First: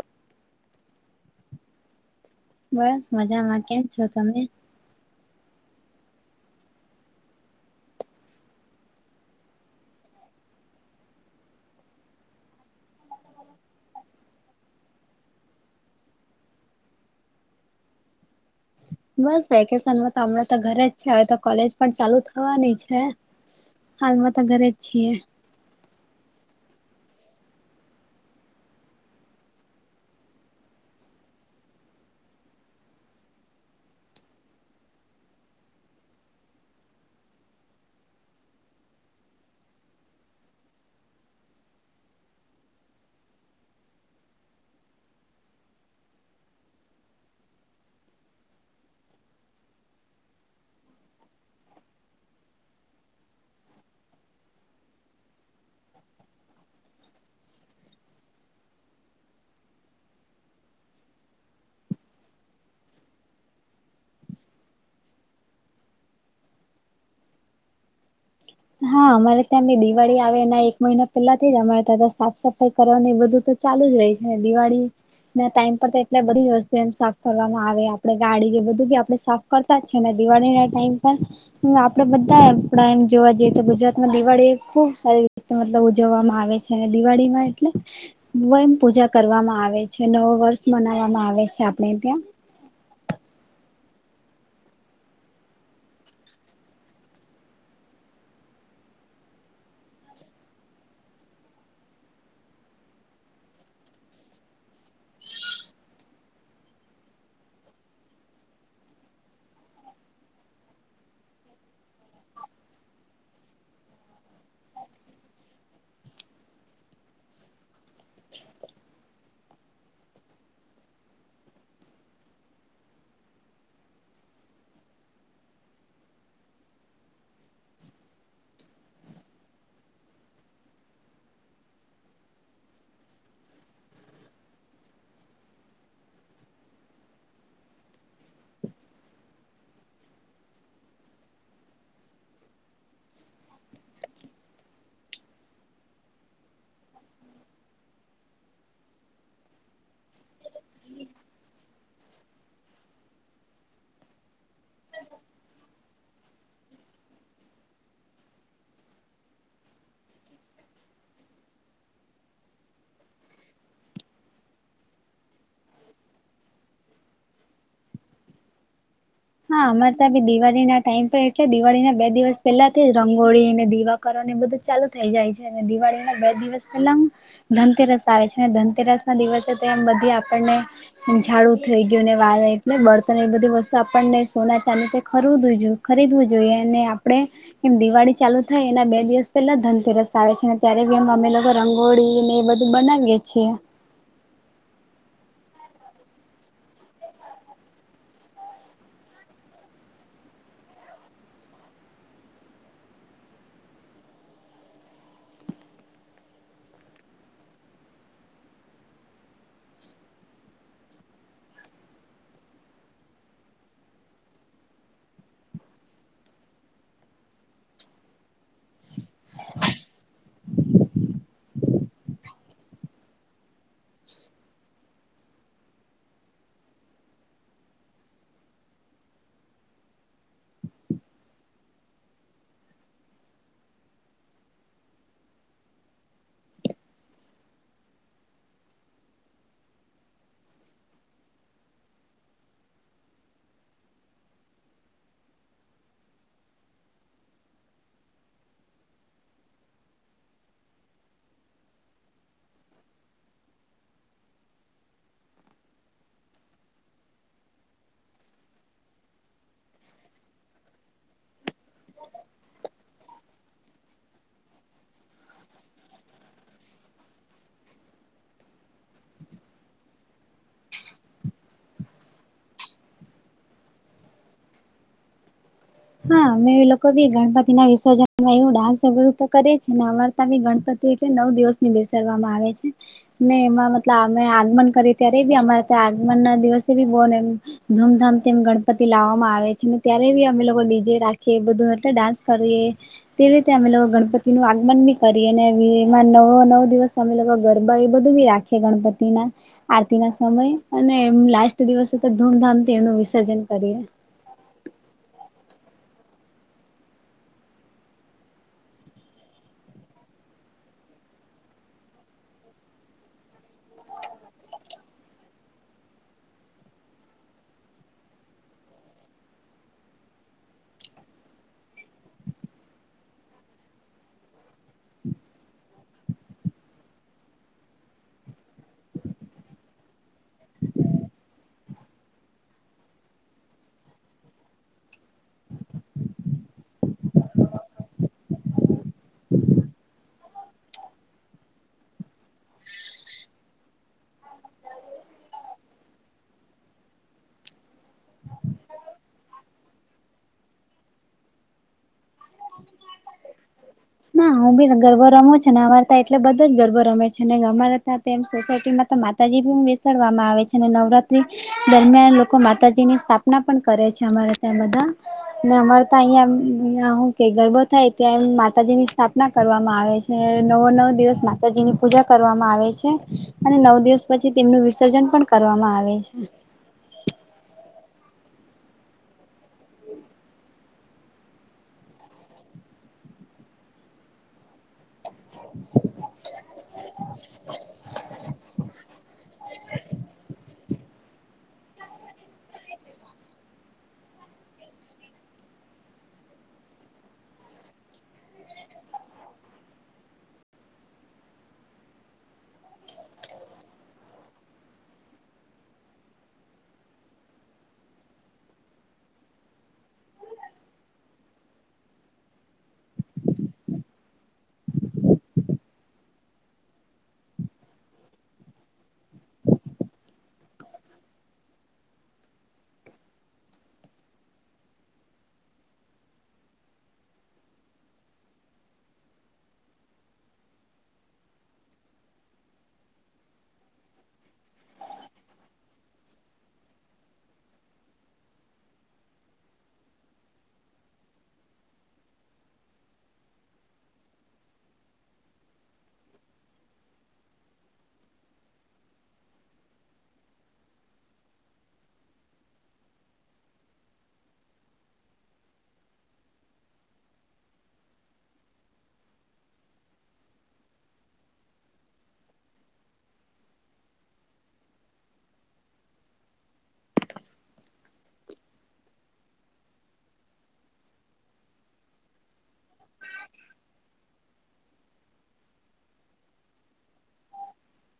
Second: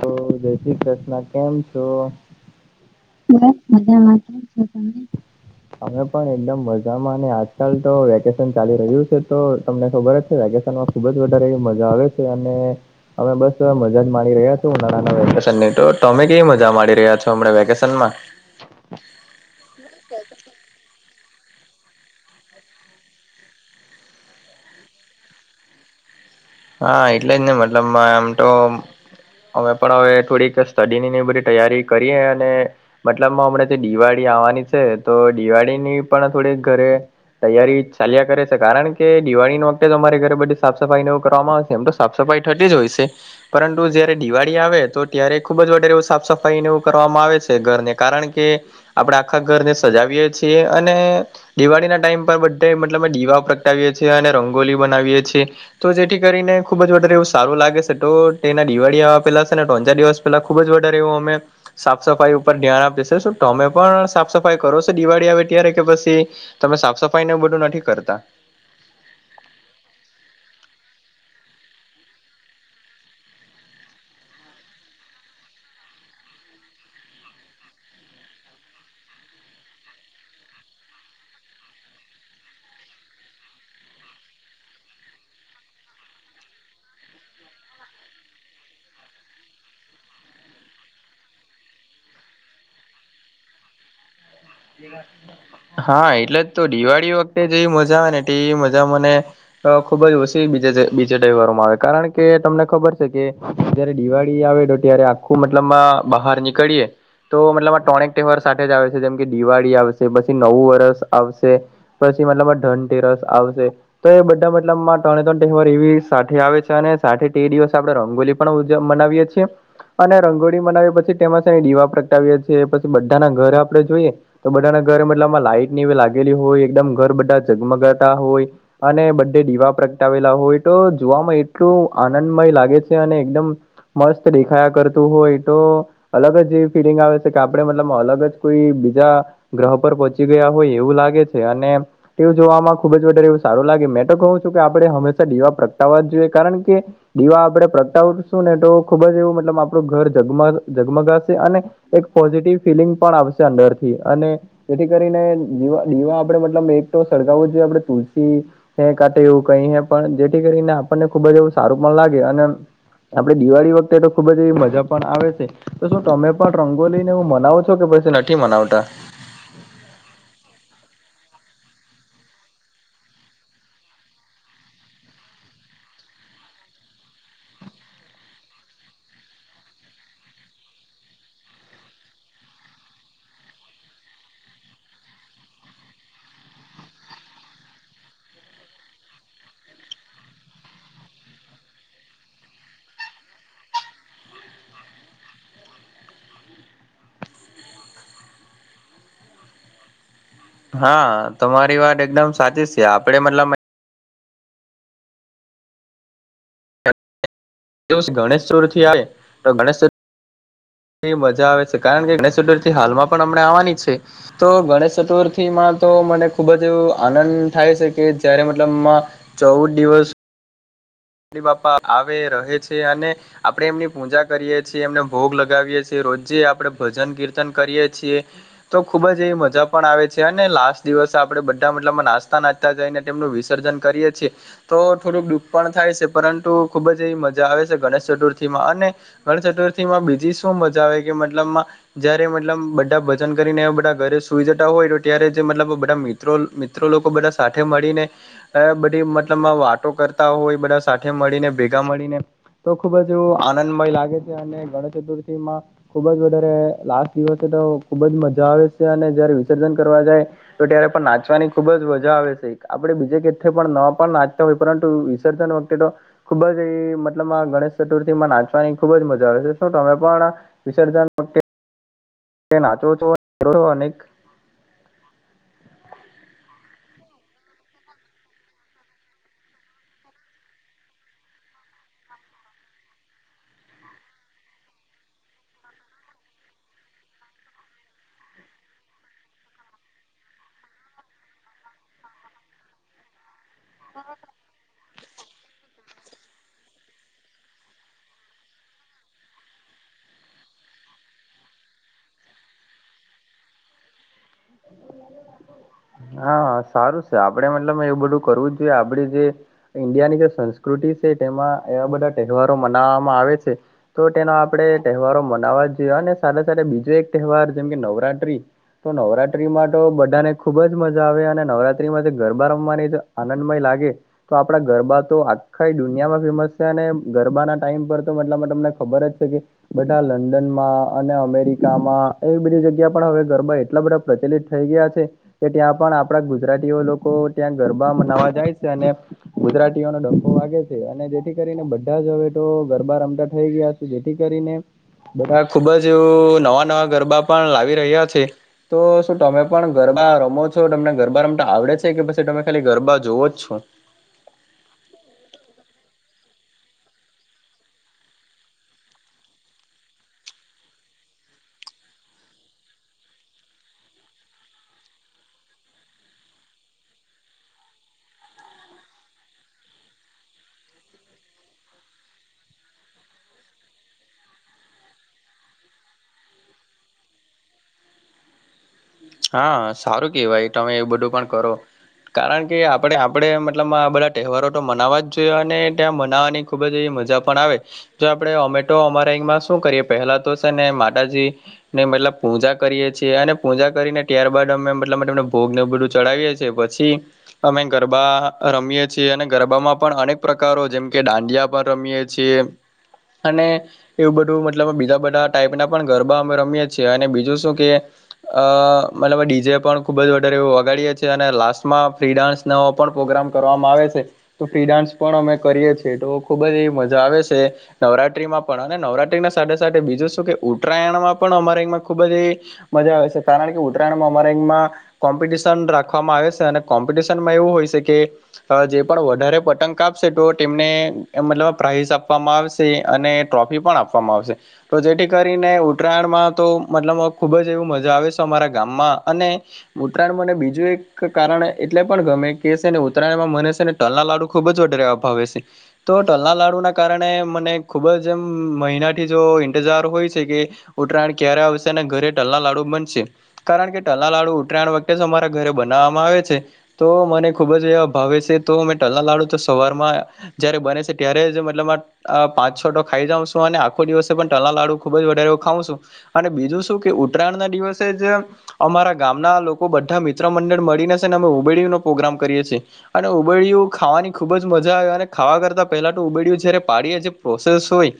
તો જય શ્રી કૃષ્ણ કેમ છો? બસ બસ મજામાં કેમ છો મજામાં છું, તમે? અમે પણ એકદમ મજામાં અને આજકાલ તો વેકેશન ચાલી રહ્યું છે તો તમને ખબર જ છે વેકેશનમા ખુબ જ વધારે એવી મજા આવે છે અને અમે બસ મ મજા માડી રહ્યા છે ઉનાળાના વેકેશનની તો. તમે કવી મજા માંડી રહ્યા છો હમડા વેકેશનમા? બસ વેકેશનમાં તો હમણા તો ઘરે જ છે. હવે તો કોલેજ પણ ચાલુ થવાની છે. હાલમાં તો ઘરે જ છીએ. હા એટલે જ ને મતલબમાં આમ તો અમે પણ હવે થોડીક સ્ટડીની ને બધી તૈયારી કરીએ અને મતલબમા હમણાં તે દિવાળી આવવાની છે, તો દિવાળીની પણ થોડીક ઘરે તૈયારી ચાલ્યા કરે છે, કારણ કે દિવાળી નુ વખતે અમારે ઘરે બધું સાફ સફાઈ નેવું કરવામાં આવશે. એમ તો સાફ સફાઈ થતી જ હોય છે. પરંતુ જ્યારે દિવાળી આવે તો ત્યારે ખૂબ જ વધારે એવું સાફ સફાઈને એવું કરવામાં આવે છે ઘરને. કારણ કે આપડે આખા ઘરને સજાવીએ છીએ અને દિવાળી ના ટાઈમ પર બધાએ મતલબ મા દીવા પ્રગટાવીએ છીએ અને રંગોલી બનાવીએ છીએ. તો જેથી કરીને ખુબ જ વધારે એવું સારું લાગે છે. તો તેના દિવાળી આવવા પેલા છ ને ત્રણ ચાર દિવસ પેલા ખુબ જ વધારે એવું અમે સાફ સફાઈ ઉપર ધ્યાન આપે છે. શું તમે પણ સાફ સફાઈ કરો છો, દિવાળી આવે ત્યારે કે પછી તમે સાફ સફાઈ ને એ બધું નથી કરતા? હા અમારે ત્યાં બી દિવાળી આવે એના એક મહિના પેલાથી જ અમારે તા ત સાફ સફાઈ કરવાનું એ બધું તો ચાલુ જ રેય છે. દિવાળી ના ટાઈમ પર એટલે બધી વસ્તુ સાફ કરવામાં આવે. આપણે ગાડી બધું આપડે સાફ કરતા જ છેને દિવાળી ના ટાઈમ પર આપડે બધા પડા એમ જોવા જઈએ. ત ગુજરાત માં દિવાળી ખુબ સારી રીતે મતલબ ઉજવવામાં આવે છે અને દિવાળીમાં એટલે વન પૂજા કરવામાં આવે છે. નવુ વર્ષ મનાવવામાં આવે છે આપણે ત્યાં. [inaudible] હા એટલે જ તો દિવાળી વખતે જેવી મજા આવે તેવી મજા મને ખુબ જ ઓછી બીજ બીજા ટેવારોમાં આવે કારણ કે તમને ખબર છે કે જયારે દિવાળી આવે તો ત્યારે આખું મતલબમાં બહાર નીકળીએ. તો મતલબ આ ટોણેક તહેવાર સાથે જ આવે છે. જેમ કે દિવાળી આવશે, પછી નવું વરષ આવશે પછી મતલબમા ધનતેરસ આવશે. તો એ બધા મતલબમાં ત્રણે ત્રણ તહેવાર એવી સાથે આવે છે, અને સાથે તે દિવસ આપણે રંગોલી પણ ઉજવ મનાવીએ છીએ. અને રંગોળી મનાવી પછી તેમાં છેને દીવા પ્રગટાવીએ છીએ પછી બધાના ઘર આપડે જોઈએ તો બધાના ઘર મતલબ માં લાઈટ ની લાગેલી હોય એકદમ ઘર બધા ઝગમગાતા હોય. અને બધે દીવા પ્રગટાવેલા હોય તો જોવામાં એટલું આનંદમય લાગે છે અને એકદમ મસ્ત દેખાયા કરતું હોય તો અલગ જ જેવી ફીલિંગ આવે છે કે આપડે મતલબ અલગ જ કોઈ બીજા ગ્રહ પર પહોંચી ગયા હોય એવું લાગે છે અને તેવું જોવામાં ખુબ જ વધારે એવું સારું લાગે મેં તો કહું છું કે આપણે હંમેશા દીવા પ્રગટાવવા જ જોઈએ કારણ કે દીવા આપડે પ્રગટાવશું ને તો ખુબ જ એવું મતલબ આપડુ ઘર જગમગ જગમગાશે અને એક પોઝિટિવ ફિલિંગ પણ આવશે અંદરથી અને જેથી કરીને જીવા ડીવા આપડે મતલબ એક તો સળગાવું જ જોઈએ આપણે તુલસી હે કાટે એવું કઈ હ પણ જેથી કરીને આપણને ખુબ જ એવું સારું પણ લાગે અને આપડે દિવાળી વખતે તો ખુબ જ એવી મજા પણ આવે છે. તો શું તમે પણ રંગોલીને એવું મનાવો છો કે પછી નથી મનાવતા? હા અમાર તાભી દિવાળી ના ટાઈમ પે એટલે દિવાળી ના બે દિવસ પહેલાથી જ અને દિવાકરણ એ બધું ચાલુ થઈ જાય છે અને દિવાળી ના બે દિવસ એટલામ ધનતેરસ આવે છે. ને ધનતેરસ ના દિવસે તો એમ બધી આપણને ઝાડું થઈ ગયું ને વા એટલે બર્તન એ બધી વસ્ત આ પણને સોના ચાંદી તે ખરુદવું જો ખરીદવું જોઈએ અને આપડે એમ દિવાળી ચાલુ થાય એના બે દિવસ પહેલા ધનતેરસ આવે છેને ત્યારે બી એમ અમે લોકો રંગોળી ને બધ બનાવીએ છીએ હા તમારી વાત એકદમ સાચી છે. આપડે મતલબ મેં એવું સે ગણેશતુર્થી આવે તો ગણેશ ચ એ મજા આવે છે કારણ કે ગણેશ ચતુર્થીથી હાલમાં પણ હમણે આવાની છે. તો ગણેશ ચતુર્થીમાં તો મને ખૂબ જ એવો આનંદ થાય છે કે જ્યારે મતલબ માં ચૌદ દિવસ ગણપતિ બાપા આવે રહે છે અને આપડે એમની પૂજા કરીએ છીએ એમને ભોગ લગાવીએ છીએ રોજે આપડે ભજન કીર્તન કરીએ છીએ તો ખુબ જ એ મજા પણ આવે છે અને લાસ્ટ દિવસ આપડે બધા મતલબ નાચતા ના ત્યાં જઈને તેમનું વિસર્જન કરીએે છીએ તો થોડુંકુ દુઃખ પણ થાય છે પરંતુ ખુબ જ એવી મજા આવે છે ગણેશ ચતુર્થીમાં અને ગણેશ ચતુર્થી માં બીજી શું મજા આવે કે મતલબમાં જ્યારે મતલબ બધા ભજન કરીને બધા ઘરે સુઈ જતા હોય તો ત્યારે મતલબ બધા મિ ત્રો મિત્રો લોકો બધા સાથે મળીને અહ બધી મતલબમાં વાતો કરતા હોય બધા સાથે મળીને ભેગા મળીને તો ખુબ જ આનંદમય લાગે છે અને ગણેશ ચતુર્થી માં ખુબ જ વધારે લાસ્ટ દિવસે તો ખુબ જ મજા આવે છે અને જ્યારે વિસર્જન કરવા જાય તો ત્યારે પણ નાચવાની ખુબ જ મજા આવે છે આપડે બીજે કથે પણ ન પણ નાચતા હોય પરંતુ વિસર્જન વખતે તો ખુબ જ એ મતલબ આ ગણેશ ચતુર્થી માં નાચવાની ખુબ જ મજા આવે છે શું તમે પણ વિસર્જન માટે તે નાચો છો છો અનેક હા, અમે એ લોકો બી ગણપતિ ના વિસર્જનમાં એવું ડાન્સ એ બધું તો કરીએ છે ને અમાર તામી ગણપતિ એટલે નવ દિવસ ની બેસાડવામાં આવે છે. ને એમાં મતલબ અમે આગમન કરીએ ત્યારે બી અમારે ત્યાં આગમન ના દિવસે બી બોન નેન ધૂમધામ તેમ ગણપતિ લાવવામાં આવે છે ને ત્યારે બી અમે લો કો ડીજે રાખીએ બધું એટલે ડાન્સ કરીએ તેવી રીતે અમે લોકો ગણપતિ નું આગમન બી કરીએ ને બી એમાં નવો નવ દિવસ અમે લોકો ગરબા એ બધું બી રાખીએ ગણપતિ ના. આરતી ના સમય અને એમ લાસ્ટ દિવસે તો ધૂમધામથી એમનું વિસર્જન કરીએ. હ હા, સારું છે આપડે મતલબ એવું બધું કરવું જ જોઈએ આપડી જે ઈન્ડિયાની જે સંસ્કૃતિ છે તેમાં એવા બધા તહેવારો મનાવામાં આવે છે તો તેનો આપડે તહેવારો મનાવા જોઈએ અને સાથે સાથે બીજો એક તહેવાર જેમ કે નવરાત્રી તો નવરાત ત્રીમાં તો બધાને ખુબ જ મજા આવે અને નવરાત્રીમાં જે ગરબા રમવાની આનંદમય લાગે તો આપડા ગરબા તો આખા દુનિયામાં ફેમસ છે અને ગરબાના ટાઈમ પર તો મટલા તમને ખબર જ છે કે બધા લંડન માં અને અમેરિકામાં એ બધી જગ્યા પણ હવે ગરબા એટલા બધા પ્રચલિત થઈ ગયા છે. કે ત્યાં પણ આપડા ગુજરાતીઓ લોકો ત્યાં ગરબા મનાવા જાય છે અને ગુજરાતીઓનો ડમ્ફો વાગે છે અને જેથી કરીને બધા જ હવે તો ગરબા રમતા થઈ ગયા છે. જેથી કરીને બધા ખુબ જ એવું નવા નવા ગરબા પણ લાવી રહ્યા છે. તો શું તમે પણ ગરબા રમો છો, તમને ગરબા રમતા આવડે છે કે પછી તમે ખાલી ગરબા જોવો જ છો? ના હું બી ગરબા રમું જ ને અમાર તા એટલે બધા જ ગરબો રમે છે ને અમારે તા તેમ સોસાયટીમાં તો માતાજી બી બેસાડવામાં આવે છે અને નવરાત્રિ દરમિયાન લોકો માતાજીની સ્થાપના પણ કરે છે અમારે ત્યાં બધા. ને અમારે તા અહીંયા હું કે ગરબો થાય ત્યાં એમ માતાજીની સ્થાપના કરવામાં આવે છે, નવો નવ દિવસ માતાજીની પૂજા કરવામાં આવે છે. અને નવ પછી તેમનું વિસર્જન પણ કરવામાં આવે છે. હા સારું કેવાય તમે એ બધું પણ કરો. કારણ કે આપણે આપણે મતલબ આ બધા તહેવારો તો મનાવવા જ જોઈએ અને ત્યાં મનાવવાની ખૂબ જ એવી મજા પણ આવે. જો આપડે ઓમેટો અમારામાં શું કરીએ પેહલા તો છે ને માતાજી ને મતલબ પૂજા કરીએ છીએ અને પૂજા કરીને ત્યારબાદ અમે મતલબને ભોગ ન બધું ચડાવીએ છીએ પછી અમે ગરબા રમીએ છીએ અને ગરબામાં પણ અનેક પ્રકારો જેમ કે દાંડિયા પણ રમીએે જે અને એવું બધું મતલબ બીજા બધા ટાઈપ ના પણ ગરબા અમે રમીએ છીએ અને બીજું શું કે અ મતલબ ડી જે પણ ખૂબ જ વધારે વારે એવું વગાડીએ છીએ અને લાસ્ટમાં ફ્રી ડાન્સ નવો પણ પ્રોગ્રામ કરવામાં આવે છે. તો ફ્રી ડાન્સ પણ અમે કરીએ છીએ તો ખુબ જ એવી મજા આવે છે. નવરાત્રીમાં પણ અને નવરાત્રીને સાથે સાથે બીજું શું કે ઉત્તરાયણમાં પણ અમારે એમાં ખૂબ જ એવી મજા આવે છે, કારણ કે ઉત્તરાયણમાં અમારે લાઈનમાં કોમ્પિટિશન રાખવામાં આવે છે અને કોમ્પિટિશનમાં એવું હોય છે કે હવે જે પણ વધારે પતંગ આપશે તો તેમને મતલબ પ્રાાઈઝ આપવામાં આવશે અને ટ્રોફી પણ આપવામાં આવશે તો જેથી કરીને ઉત્તરાયણમાં તો મતલબ આમ ખુબ જ એવું મજા આવે છે અમારા ગામમાં અને ઉત્તરાયણ મને બીજું એક કારણ એટલે પણ ગમે કે છે ને ઉત્તરાયણમાં મને છે ને તલના લાડુ ખુબ જ વધારે ભાવે છે. તો તલના લાડુના કારણે મને ખૂબ એમ મહિનાથી જો ઇંતજાર હોય છે કે ઉત્તરાયણ ક્યારે આવશે અને ઘરે ઢલના લાડુ બનશે. કારણ કે ટલના લાડુ ઉતરાયણ વખતે અમારા ઘરે બનાવવામાં આવે છે. તો મને ખુબ જ એવા ભાવે છે તો મેં ટલના લાડુ તો સવારમાં જયારે બને છે ત્યારે જ મતલબ આ આ પાંચ છટો ખાઈ જાઉં છું અને આખો દિવસે પણ તલા લાડુ ખુબ જ વધારે એવું ખાવં છું. અને બીજું શું કે ઉત્તરાયણ ના દિવસ જે અમારા ગામના લોકો બધા મિત્ર મંડળ મળીને છેને અમે ઉબેડીનો પ્રોગ્રામ કરીએ છીએ. અને ઉંબાડિયું ખાવાની ખૂબ જ મજા આવે અને ખાવા કરતાં પહેલા તો ઉબાડ્યું જયારે પાડીએ જે પ્રોસેસ હોય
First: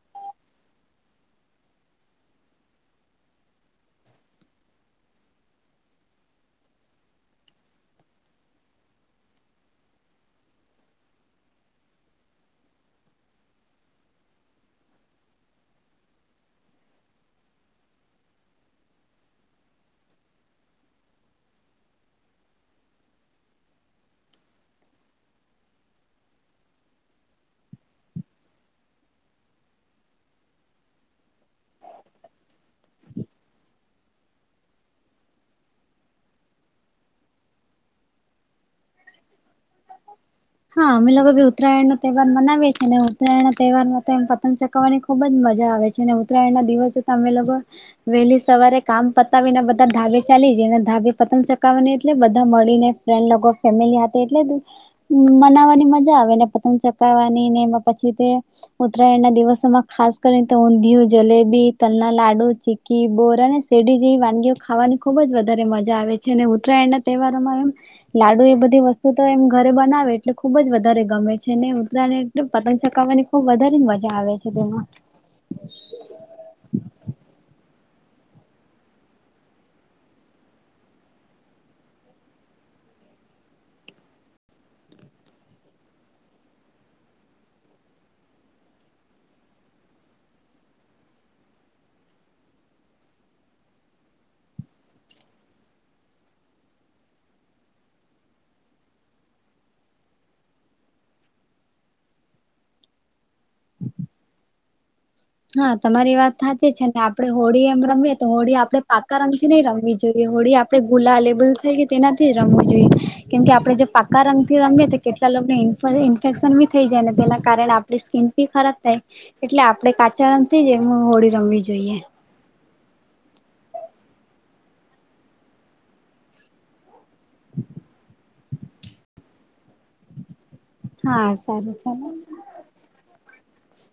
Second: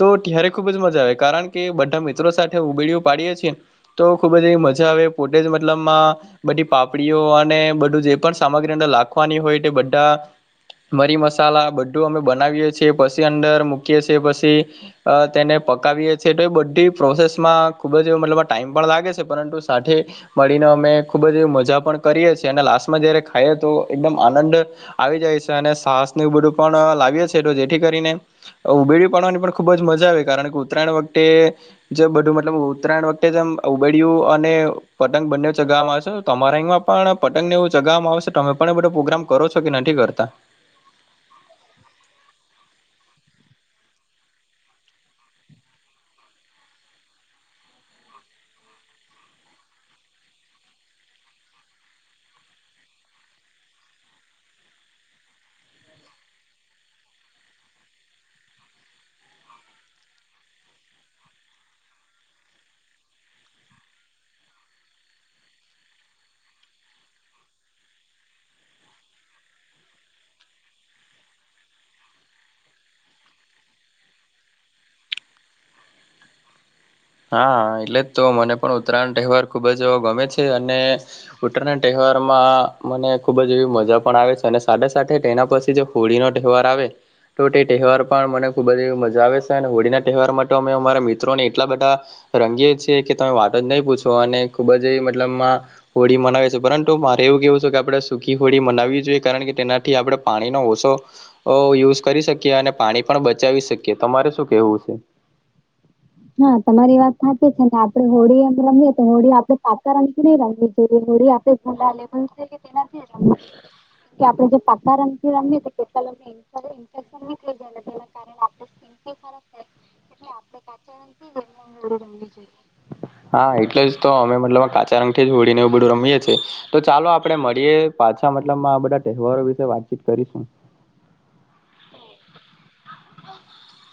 તો ત્યારે ખુબ જ મજા આવે કારણ કે બધા મિત્રો સાથે ઉબેડીયુ પાડીએ છીએ. તો ખૂબ જ એવી મજા આવે પોતે જ મતલબમાં બધી પાપડીઓ અને બધું જે પણ સામગ્રી અંદર લખવાની હોય તે બધા મરી મસાલા બધું અમે બનાવીએ છીએ પછી અંદર મૂકીએ છીએ પછી અ તેને પકાવીએે છીએ તો એ બધી પ્રોસેસ માં ખુબ જ મતલબમાં ટાઈમ પણ લાગે છે, પરંતુ સાથે મળીને અમે ખૂબ જ મજા પણ કરીએ છીએ અને લાસ્ટમાં જયારે ખાઈએ તો એકદમ આનંદ જ આવી જાય છે અને છાશ ને બધું પણ લાવીએ છે, તો જેથી કરીને ઉબડયું પાડવાની પણ ખુબ જ મજા આવે, કારણ કે ઉત્તરાયણ વતે એ જે બધું મતલબ ઉત્તરાયણ વખતે જેમ ઉબેડ્યું અને પતંગ બંને ચગાવવામાં આવશે તમારા અહીંમાં પણ પતંગને એવું જગામાં આવશે તમે આપડે બધો પ્રોગ્રામ કરો છો કે નથી કરતા? હા, અમે લોકો ઉતરાયણનો તહેવાર મનાવે છીએ ને ઉતયણના તહેવારમાં પતંગ ચગ ગાવવાની ખુબ જ મજા આવે છે અને ઉત્તરાયણના દિવસે તમે લોકો વહેલી સવારે કામ પતાવીને બધા ધાબે ચાલી જાયને ધાબે પતંગ ચગાવવાની એટલે બધા મળીને. ફ્રેન્ડ લોકો ફેમિલી સાથે એટલે કે મનાવવાની મજા આવેને પતંગ ચગાવવાની ને એમાં પછી તે ઉત્તરાયણ ના દિવસોમાં ખાસ કરીને તો ઊંધિયું, જલેબી, તલના લાડુ ચી કી બોર અને શેરડી જેવી વાનગીઓ ખાવાની ખૂબ જ વધારે મજા આવે છે અને ઉત્તરાયણના તહેવારોમાં એમ લાડુ એ બધી વસ્તુ તો એમ ઘર ઘરે બનાવે એટલે ખુબ જ વધારે ગમે છે ને ઉત્તરાયણ એટલે પતંગ ચગાવવાની ખુબ જ વધારે મજા આવે છે તેમાં અ [unintelligible] હા, એટલે જ તો મને પણ ઉત્તરાયણ તહેવાર ખુબ જ ગમે છે અને ઉત્તરાયણના તહેવારમાં મને ખૂબ જ એવી મજા પણ આવે છે અને સાથે સાથે એના પછી જો હોળીનો તહેવાર આવે. તો તે તહેવાર પણ મને ખૂબ જ એવી મજા આવે છે અને હોળીના તહેવાર માટે તો અમે અમારા મિત્રોને એટલા બધા રંગીએ છે કે તમે વાતો જ નહીં પૂછો અને ખૂબ જ એવી મતલબમાં હોળી મનાવે છે, પરંતુ મારે એવું કેવું છે કે આપણે સુકી હોળી મનાવી જોઈએ કારણ કે તેનાથી આપણે પાણીનો ઓછો ઓ યુઝ કરી શકીએ અને પાણી પણ બચાવી શકીએ, તમારે શું કેવું છે? હા તમારી વાત હાચી છે ને આપણેે હોળી એમ રમવીએ તો હોળી આપણે પાકા રંગથી નઈ રમવી જોઈએ હોળી આપણે ગુલાલ એ બધું તેનાથી રમવું જોઈએ કેમ કે આપડે જે પાકા રંગથી રમીએ તો કેટલાક ને પછી ઇન્ફેક્શન બી થઈ જાય ને તેના કારણે આપણી સ્કીન બી ખરાબ થાય, એટલે આપણે કા ચા રંગથી જ એમ હોળી રમવી જોઈએ. બીજે. હા એટલે જ તો અમે મતલબમાં કાચા રંગથી જ હોળીને એવું બધું રમીએ છીએ, તો ચાલો આ આપડે મળીએ પાછા મતલબમાં આ બધા તહેવારો વિશે વાતચીત કરીશું. હા, સારું ચાલ. [inaudible]